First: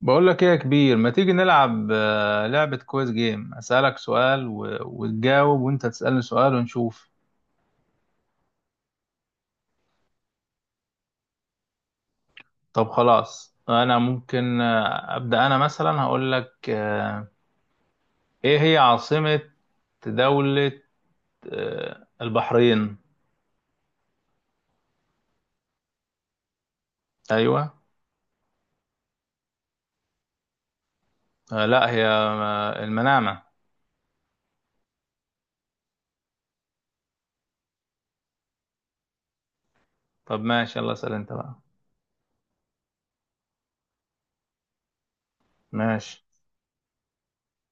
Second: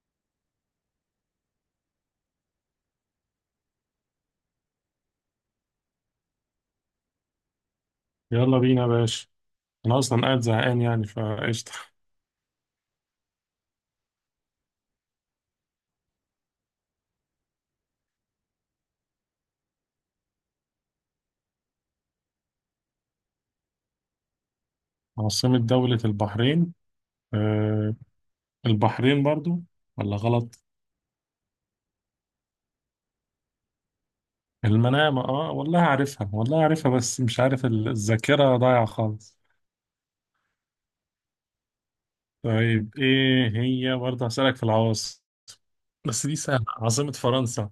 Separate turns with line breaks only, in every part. بقول لك ايه يا كبير، ما تيجي نلعب لعبة كويس جيم؟ اسألك سؤال وتجاوب، وانت تسألني سؤال ونشوف.
يلا بينا يا باشا. انا اصلا قاعد زهقان يعني فقشطه.
طب خلاص، انا ممكن ابدأ. انا مثلا هقول لك ايه هي عاصمة دولة البحرين؟
عاصمة دولة البحرين؟
ايوه.
أه، البحرين برضو ولا غلط؟
لا، هي المنامة.
المنامة، اه والله عارفها، والله عارفها بس مش عارف الذاكرة ضايعة خالص.
طب ماشي، يلا اسأل انت بقى.
طيب، ايه هي برضه، هسألك في العواصم
ماشي.
بس دي سهلة، عاصمة فرنسا؟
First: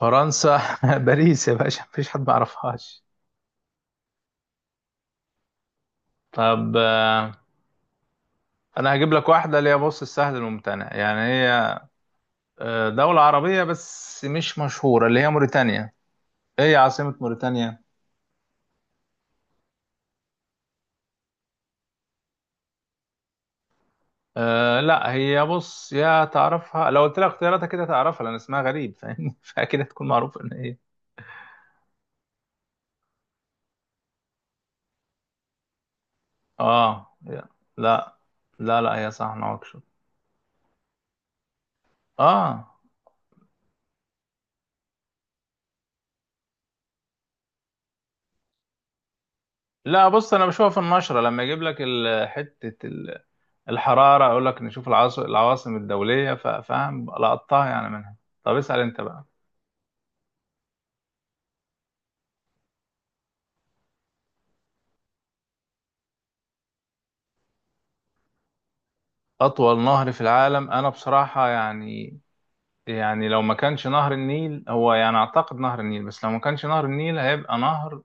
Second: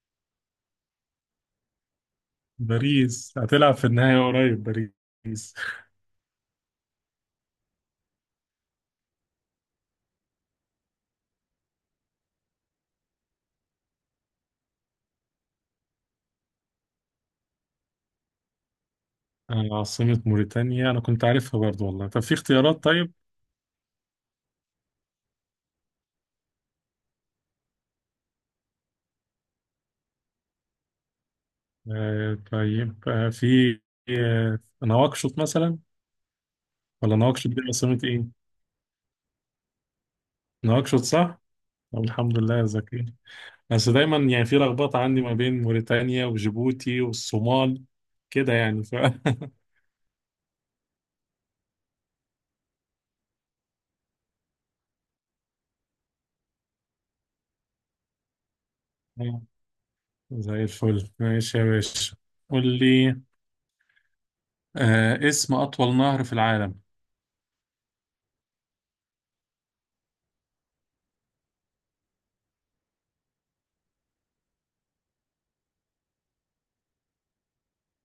فرنسا باريس يا باشا، مفيش حد ما يعرفهاش.
باريس هتلعب في النهاية قريب. باريس.
طب انا هجيب لك واحدة اللي هي، بص، السهل الممتنع. يعني هي دولة عربية بس مش مشهورة، اللي هي موريتانيا. ايه هي عاصمة موريتانيا؟
عاصمة موريتانيا، انا كنت عارفها برضو والله، طب في اختيارات؟ طيب
لا، هي بص، يا تعرفها لو قلت لها اختياراتها كده تعرفها لان اسمها غريب، فاهمني فاكيد هتكون معروفة ان هي.
أه، طيب أه في نواكشوط مثلا،
اه
ولا
هي-
نواكشوط دي عاصمة
لا
ايه؟
لا لا، هي صح، نواكشوط.
نواكشوط صح؟ طب الحمد لله يا
اه
زكي. بس دايما يعني في لخبطة عندي ما بين موريتانيا وجيبوتي والصومال كده يعني
لا بص، انا بشوفها في النشرة لما يجيب لك حتة الحرارة، اقول لك نشوف العواصم الدولية، فاهم لقطتها يعني منها. طب اسأل انت بقى.
زي الفل، ماشي يا باشا. قول لي، آه اسم أطول نهر في العالم؟
اطول نهر في العالم، انا بصراحة يعني لو ما كانش نهر النيل هو، يعني اعتقد نهر النيل، بس لو ما كانش نهر النيل هيبقى نهر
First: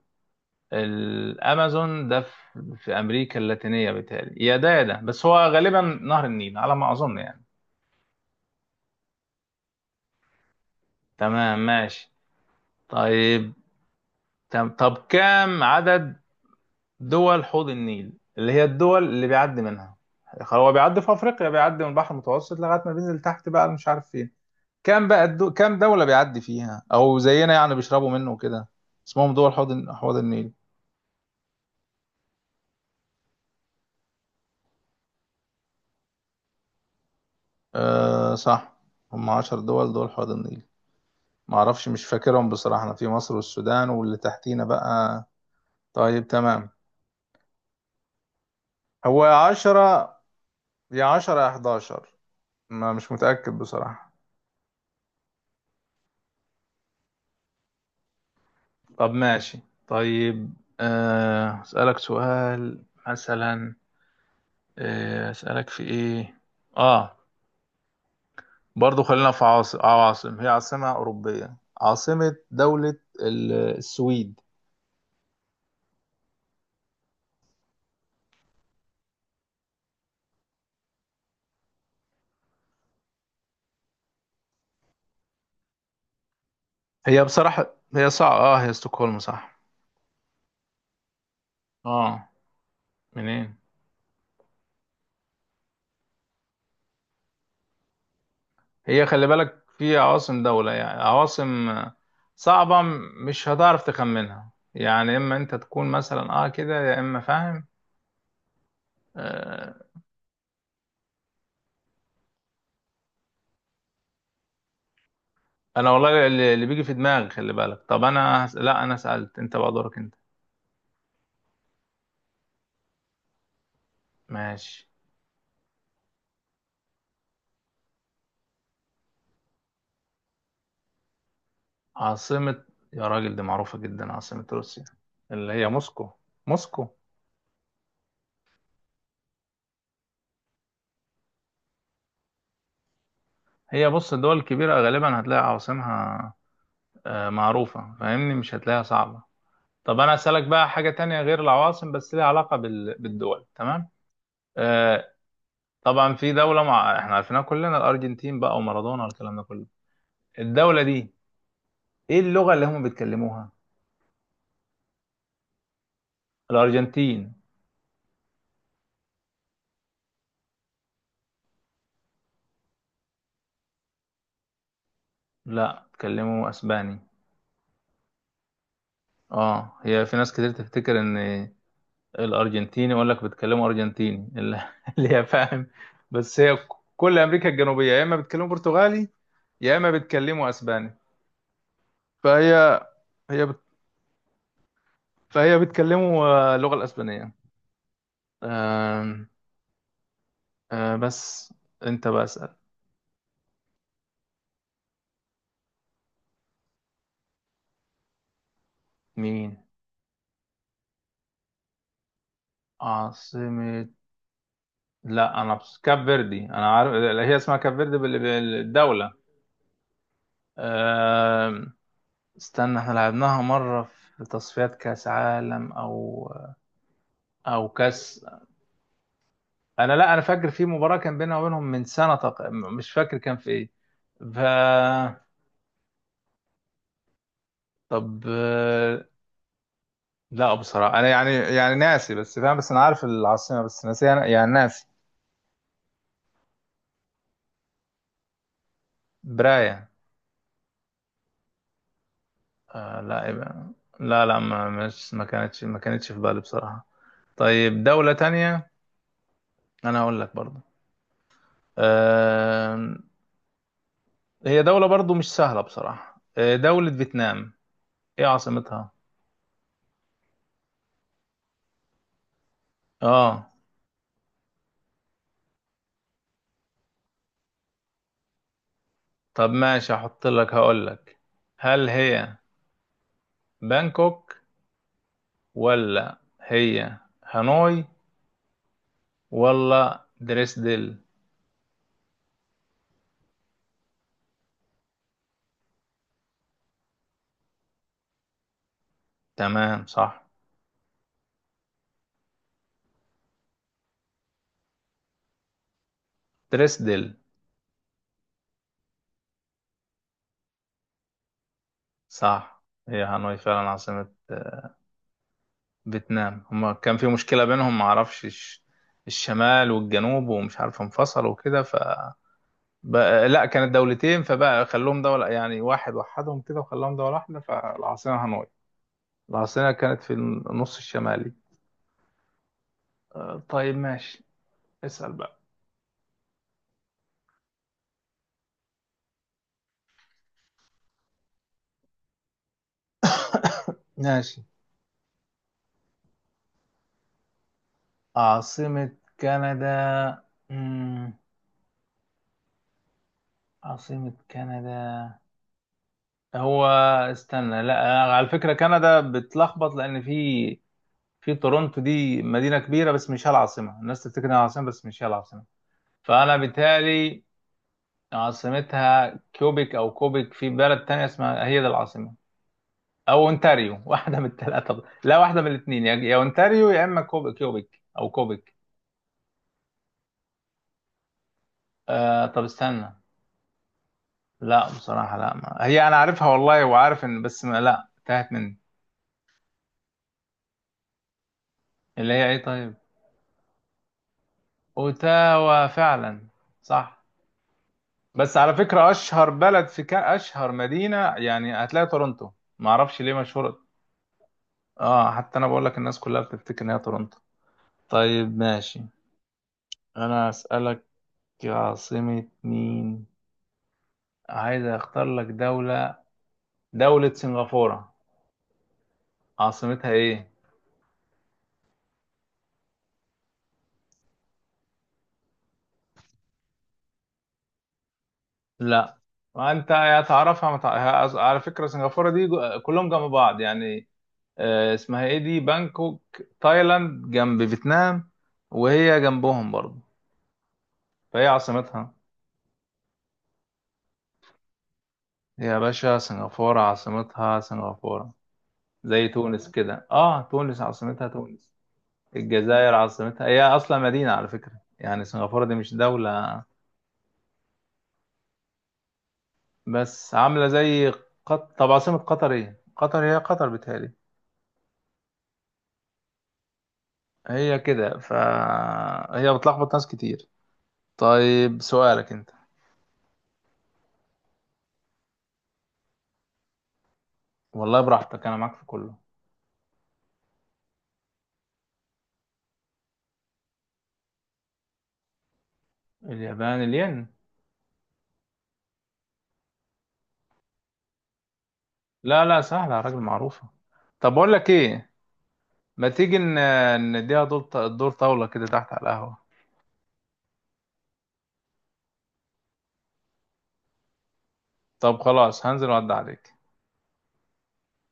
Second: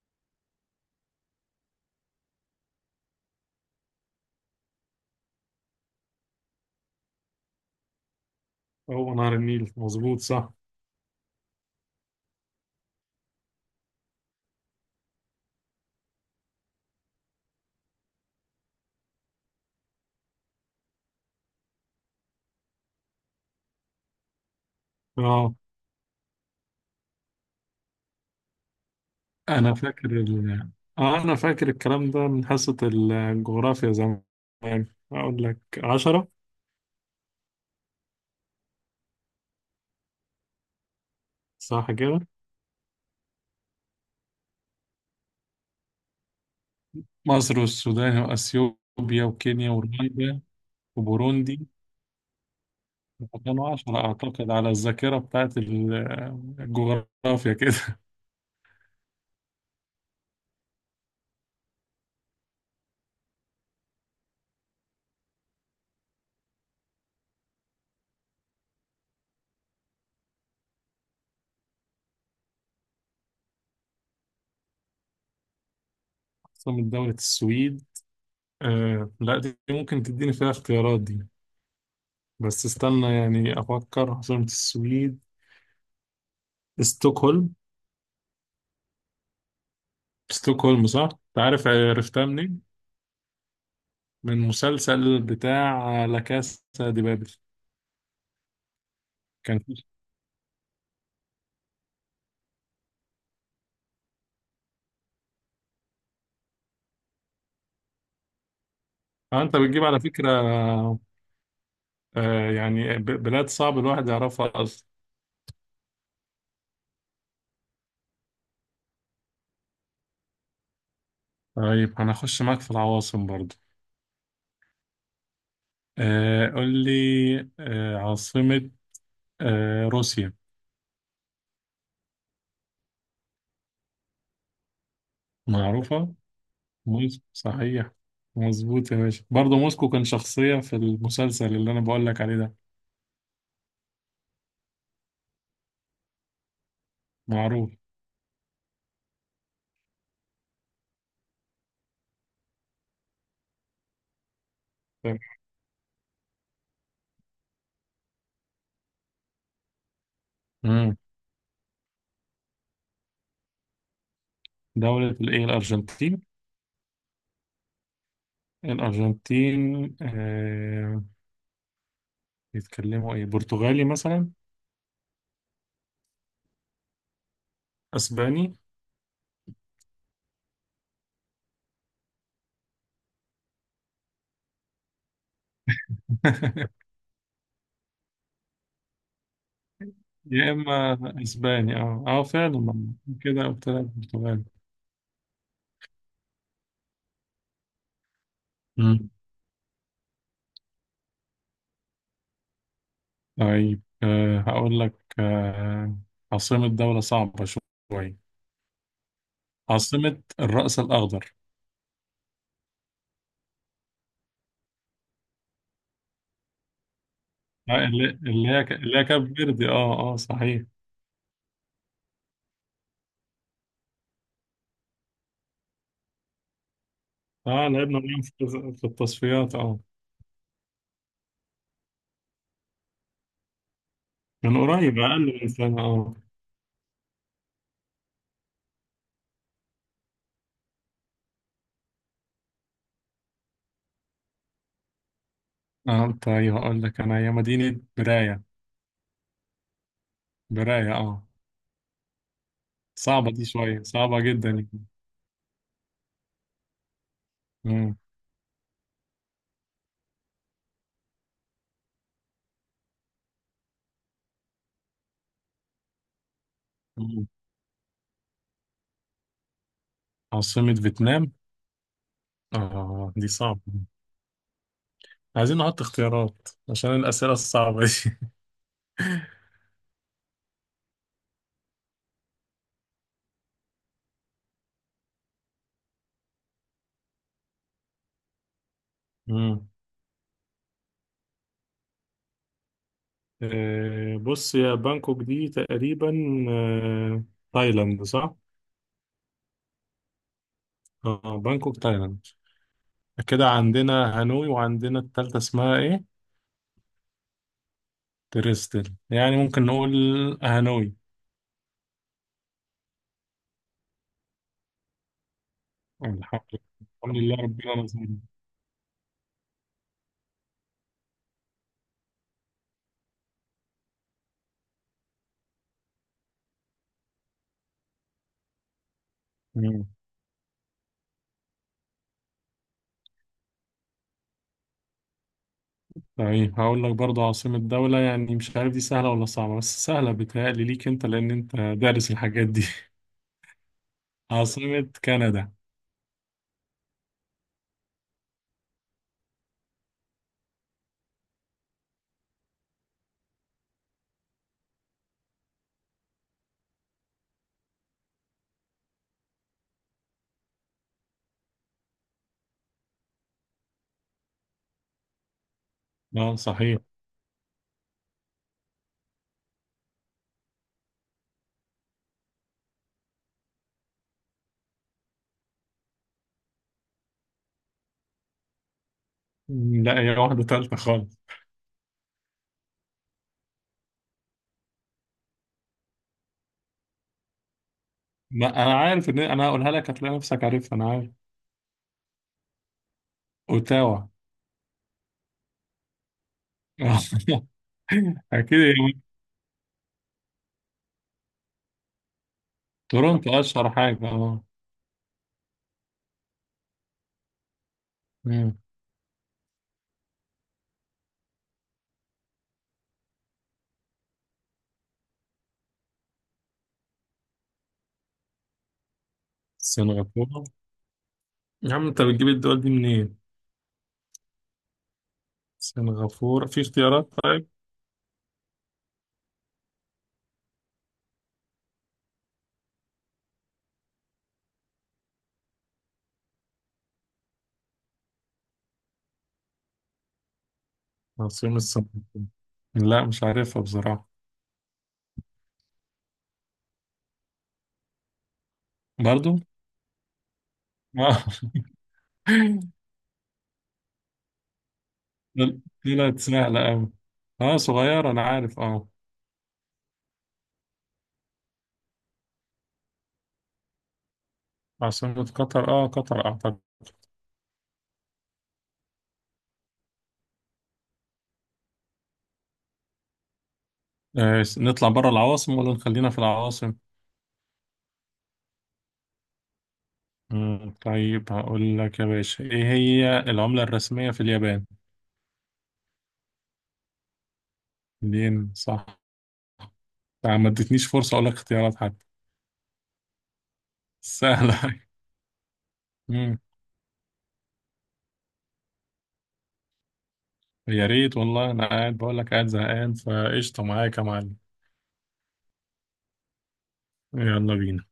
الامازون، ده في امريكا اللاتينيه، بالتالي يا ده يا ده، بس هو غالبا نهر النيل على ما اظن يعني.
هو نهر النيل، مظبوط صح؟
تمام ماشي. طيب. طب كام عدد دول حوض النيل، اللي هي الدول اللي بيعدي منها. هو بيعدي في افريقيا، بيعدي من البحر المتوسط لغايه ما بينزل تحت، بقى مش عارف فين. كام بقى
اه،
كام دوله بيعدي فيها او زينا، يعني بيشربوا منه وكده. اسمهم دول
أنا
حوض
فاكر
حوض النيل.
آه أنا فاكر الكلام ده من حصة الجغرافيا زمان. أقول لك عشرة.
أه صح. هم 10 دول دول حوض النيل. معرفش،
صح
مش
كده،
فاكرهم بصراحة. أنا في مصر والسودان واللي تحتينا بقى. طيب تمام.
مصر والسودان وأثيوبيا
هو يا
وكينيا
10
ورواندا
يا
وبوروندي.
11. ما مش متأكد
كانوا عشرة
بصراحة.
أعتقد، على الذاكرة بتاعت الجغرافيا كده.
طب ماشي. طيب. أسألك سؤال مثلا. أسألك في إيه، آه برضو خلينا في عواصم. هي عاصمة أوروبية، عاصمة دولة السويد.
عاصمة دولة السويد؟ آه لا، دي ممكن تديني فيها اختيارات، دي بس استنى يعني أفكر. عاصمة السويد
هي
ستوكهولم.
بصراحة هي صعبة، هي ستوكهولم، صح.
ستوكهولم صح؟ أنت عارف، عرفتها
آه
منين؟
منين؟
من مسلسل بتاع لا كاسا دي بابل.
هي خلي
كان
بالك،
في
في عواصم دولة يعني، عواصم صعبة، مش هتعرف تخمنها يعني، اما انت تكون مثلا كده يا اما فاهم.
آه، أنت
آه
بتجيب على فكرة آه يعني بلاد صعب الواحد يعرفها أصلا.
انا والله، اللي بيجي في دماغي خلي بالك. طب انا لا، انا سألت، انت بقى دورك انت.
طيب هنخش معاك في العواصم برضو.
ماشي.
آه قول لي، آه عاصمة آه روسيا؟
عاصمة يا راجل، دي معروفة جدا، عاصمة روسيا اللي هي موسكو.
معروفة.
موسكو.
موسكو صحيح، مظبوط يا باشا. برضه موسكو كان شخصية في المسلسل اللي أنا بقول لك عليه ده،
هي بص، الدول الكبيرة غالبا هتلاقي عواصمها
معروف.
معروفة، فاهمني، مش هتلاقيها صعبة. طب انا اسالك بقى حاجه تانية غير العواصم، بس ليها علاقه بالدول، تمام. آه طبعا في احنا عارفينها كلنا، الارجنتين بقى، ومارادونا والكلام ده كله. الدوله
مم.
دي، ايه اللغه اللي هم بيتكلموها؟
دولة الإيه، الأرجنتين؟
الارجنتين.
الأرجنتين آه، بيتكلموا إيه، برتغالي مثلا؟
لا، بيتكلموا اسباني.
أسباني؟
اه هي في ناس كتير تفتكر ان الارجنتيني يقول لك بيتكلموا ارجنتيني اللي هي فاهم. بس هي كل امريكا الجنوبيه يا اما بيتكلموا برتغالي، يا اما بيتكلموا
يا
اسباني.
إما أسباني، أه أه
فهي
فعلا. كده
هي بت...
قلت لك برتغالي.
فهي بيتكلموا اللغه الاسبانيه. آم، بس انت بسأل.
طيب أه هقول لك أه، عاصمة دولة صعبة شوية،
مين؟
عاصمة الرأس الأخضر.
عاصمة لا، انا بس كاب فيردي انا عارف. هي اسمها
آه،
كاب فيردي
اللي اللي هي اللي هي
بالدولة.
كاب فيردي، اه اه صحيح.
آم، استنى، احنا لعبناها مرة في تصفيات كاس عالم، او
اه لعبنا
كاس.
معاهم في التصفيات اه،
انا، لا انا فاكر في مباراة كان بينها وبينهم من سنة مش فاكر كان في ايه ف
من قريب أقل من سنة اه.
طب لا بصراحة، انا يعني ناسي، بس فاهم، بس انا عارف العاصمة بس ناسي يعني، ناسي.
اه طيب هقول لك أنا، هي مدينة براية.
براية؟
براية اه.
لا،
صعبة دي،
يبقى.
شوية صعبة
لا لا،
جدا
ما
يعني.
مش ما كانتش ما كانتش في بالي بصراحة. طيب
مم.
دولة تانية. أنا هقول لك برضو، آه هي دولة برضو مش سهلة بصراحة، دولة
مم.
فيتنام. إيه عاصمتها؟
عاصمة فيتنام؟ اه دي
آه
صعبة، عايزين نحط اختيارات عشان الأسئلة الصعبة
طب ماشي، هحط لك، هقول لك. هل هي بانكوك، ولا هي هانوي،
دي.
ولا دريسدل؟
آه، بص يا، بانكوك دي تقريبا آه، تايلاند صح؟
تمام صح.
اه بانكوك تايلاند. كده عندنا هانوي وعندنا التالتة اسمها ايه؟
دريسدل
تريستل؟ يعني ممكن نقول هانوي.
صح، هي هانوي فعلا عاصمة
الحمد
فيتنام.
لله،
هما كان في
الحمد لله
مشكلة بينهم،
ربنا نزلنا.
معرفش الشمال والجنوب، ومش عارف انفصلوا وكده، بقى، لا كانت دولتين، فبقى خلوهم دولة، يعني واحد، وحدهم كده وخلاهم دولة واحدة، فالعاصمة هانوي. العاصمة
مم.
كانت في النص الشمالي. طيب ماشي، اسأل بقى.
طيب هقول لك برضه، عاصمة دولة يعني مش عارف دي سهلة ولا صعبة، بس سهلة بتهيألي ليك انت لأن انت دارس الحاجات دي.
ماشي.
عاصمة كندا؟
عاصمة كندا. مم. عاصمة كندا. هو استنى، لا على فكرة كندا بتلخبط، لأن في تورونتو، دي مدينة كبيرة بس مش هي العاصمة، الناس تفتكر انها العاصمة بس مش هي العاصمة. فأنا
اه صحيح.
بالتالي عاصمتها كيوبيك أو كوبيك، في بلد تانية اسمها، هي دي العاصمة، أو أونتاريو واحدة من الثلاثة، لا واحدة من الاثنين، يا أونتاريو يا إما كيوبيك أو كوبيك.
مم، لا هي واحدة تالتة خالص.
طب استنى، لا بصراحة لا ما. هي أنا عارفها والله، وعارف إن، بس ما لا تاهت
ما
مني.
انا عارف ان انا هقولها لك هتلاقي نفسك عارفها، انا عارف.
اللي هي إيه؟ طيب.
اوتاوا.
أوتاوا فعلا، صح. بس
اكيد
على فكرة
يعني.
أشهر بلد في أشهر مدينة يعني هتلاقي تورنتو. معرفش ليه
تورونتو
مشهورة.
اشهر حاجه اه.
حتى أنا بقول لك، الناس كلها بتفتكر إن هي تورنتو. طيب
مم.
ماشي. أنا أسألك عاصمة مين، عايز أختار لك دولة، دولة سنغافورة، عاصمتها إيه؟
سنغافوره؟ يا عم انت بتجيب الدول دي منين؟ سنغافوره في اختيارات؟ طيب،
لا. وأنت يا تعرفها ما على فكرة سنغافورة دي كلهم جنب بعض يعني. اسمها إيه دي، بانكوك تايلاند جنب فيتنام، وهي جنبهم برضه، فهي
عاصمة
عاصمتها.
سنغافورة، لا مش عارفها بصراحه.
يا باشا سنغافورة عاصمتها سنغافورة، زي
برضو
تونس كده، تونس عاصمتها
اه.
تونس. الجزائر عاصمتها، هي اصلا مدينة على فكرة، يعني سنغافورة دي مش
طلعت
دولة
سهله قوي. اه صغيره انا عارف اه.
بس عاملة زي طب عاصمة قطر ايه، قطر هي قطر بتهيألي،
عاصمة قطر؟ اه قطر اعتقد.
هي كده، فهي بتلخبط ناس كتير. طيب، سؤالك انت.
آه نطلع بره العواصم ولا نخلينا في العواصم؟
والله براحتك، انا معاك في كله.
مم، طيب هقول لك يا باشا، ايه هي العملة الرسمية في اليابان؟
اليابان، الين.
الين صح؟ آه، ما ادتنيش فرصة أقول لك اختيارات حتى.
لا لا، سهلة يا راجل، معروفة. طب بقول لك
سهلة.
ايه، ما تيجي
مم.
نديها دور، الدور طاولة كده تحت على القهوة.
يا ريت والله، أنا قاعد بقول لك قاعد زهقان فقشطة معاك يا معلم.
طب خلاص، هنزل وعد عليك.
يلا بينا.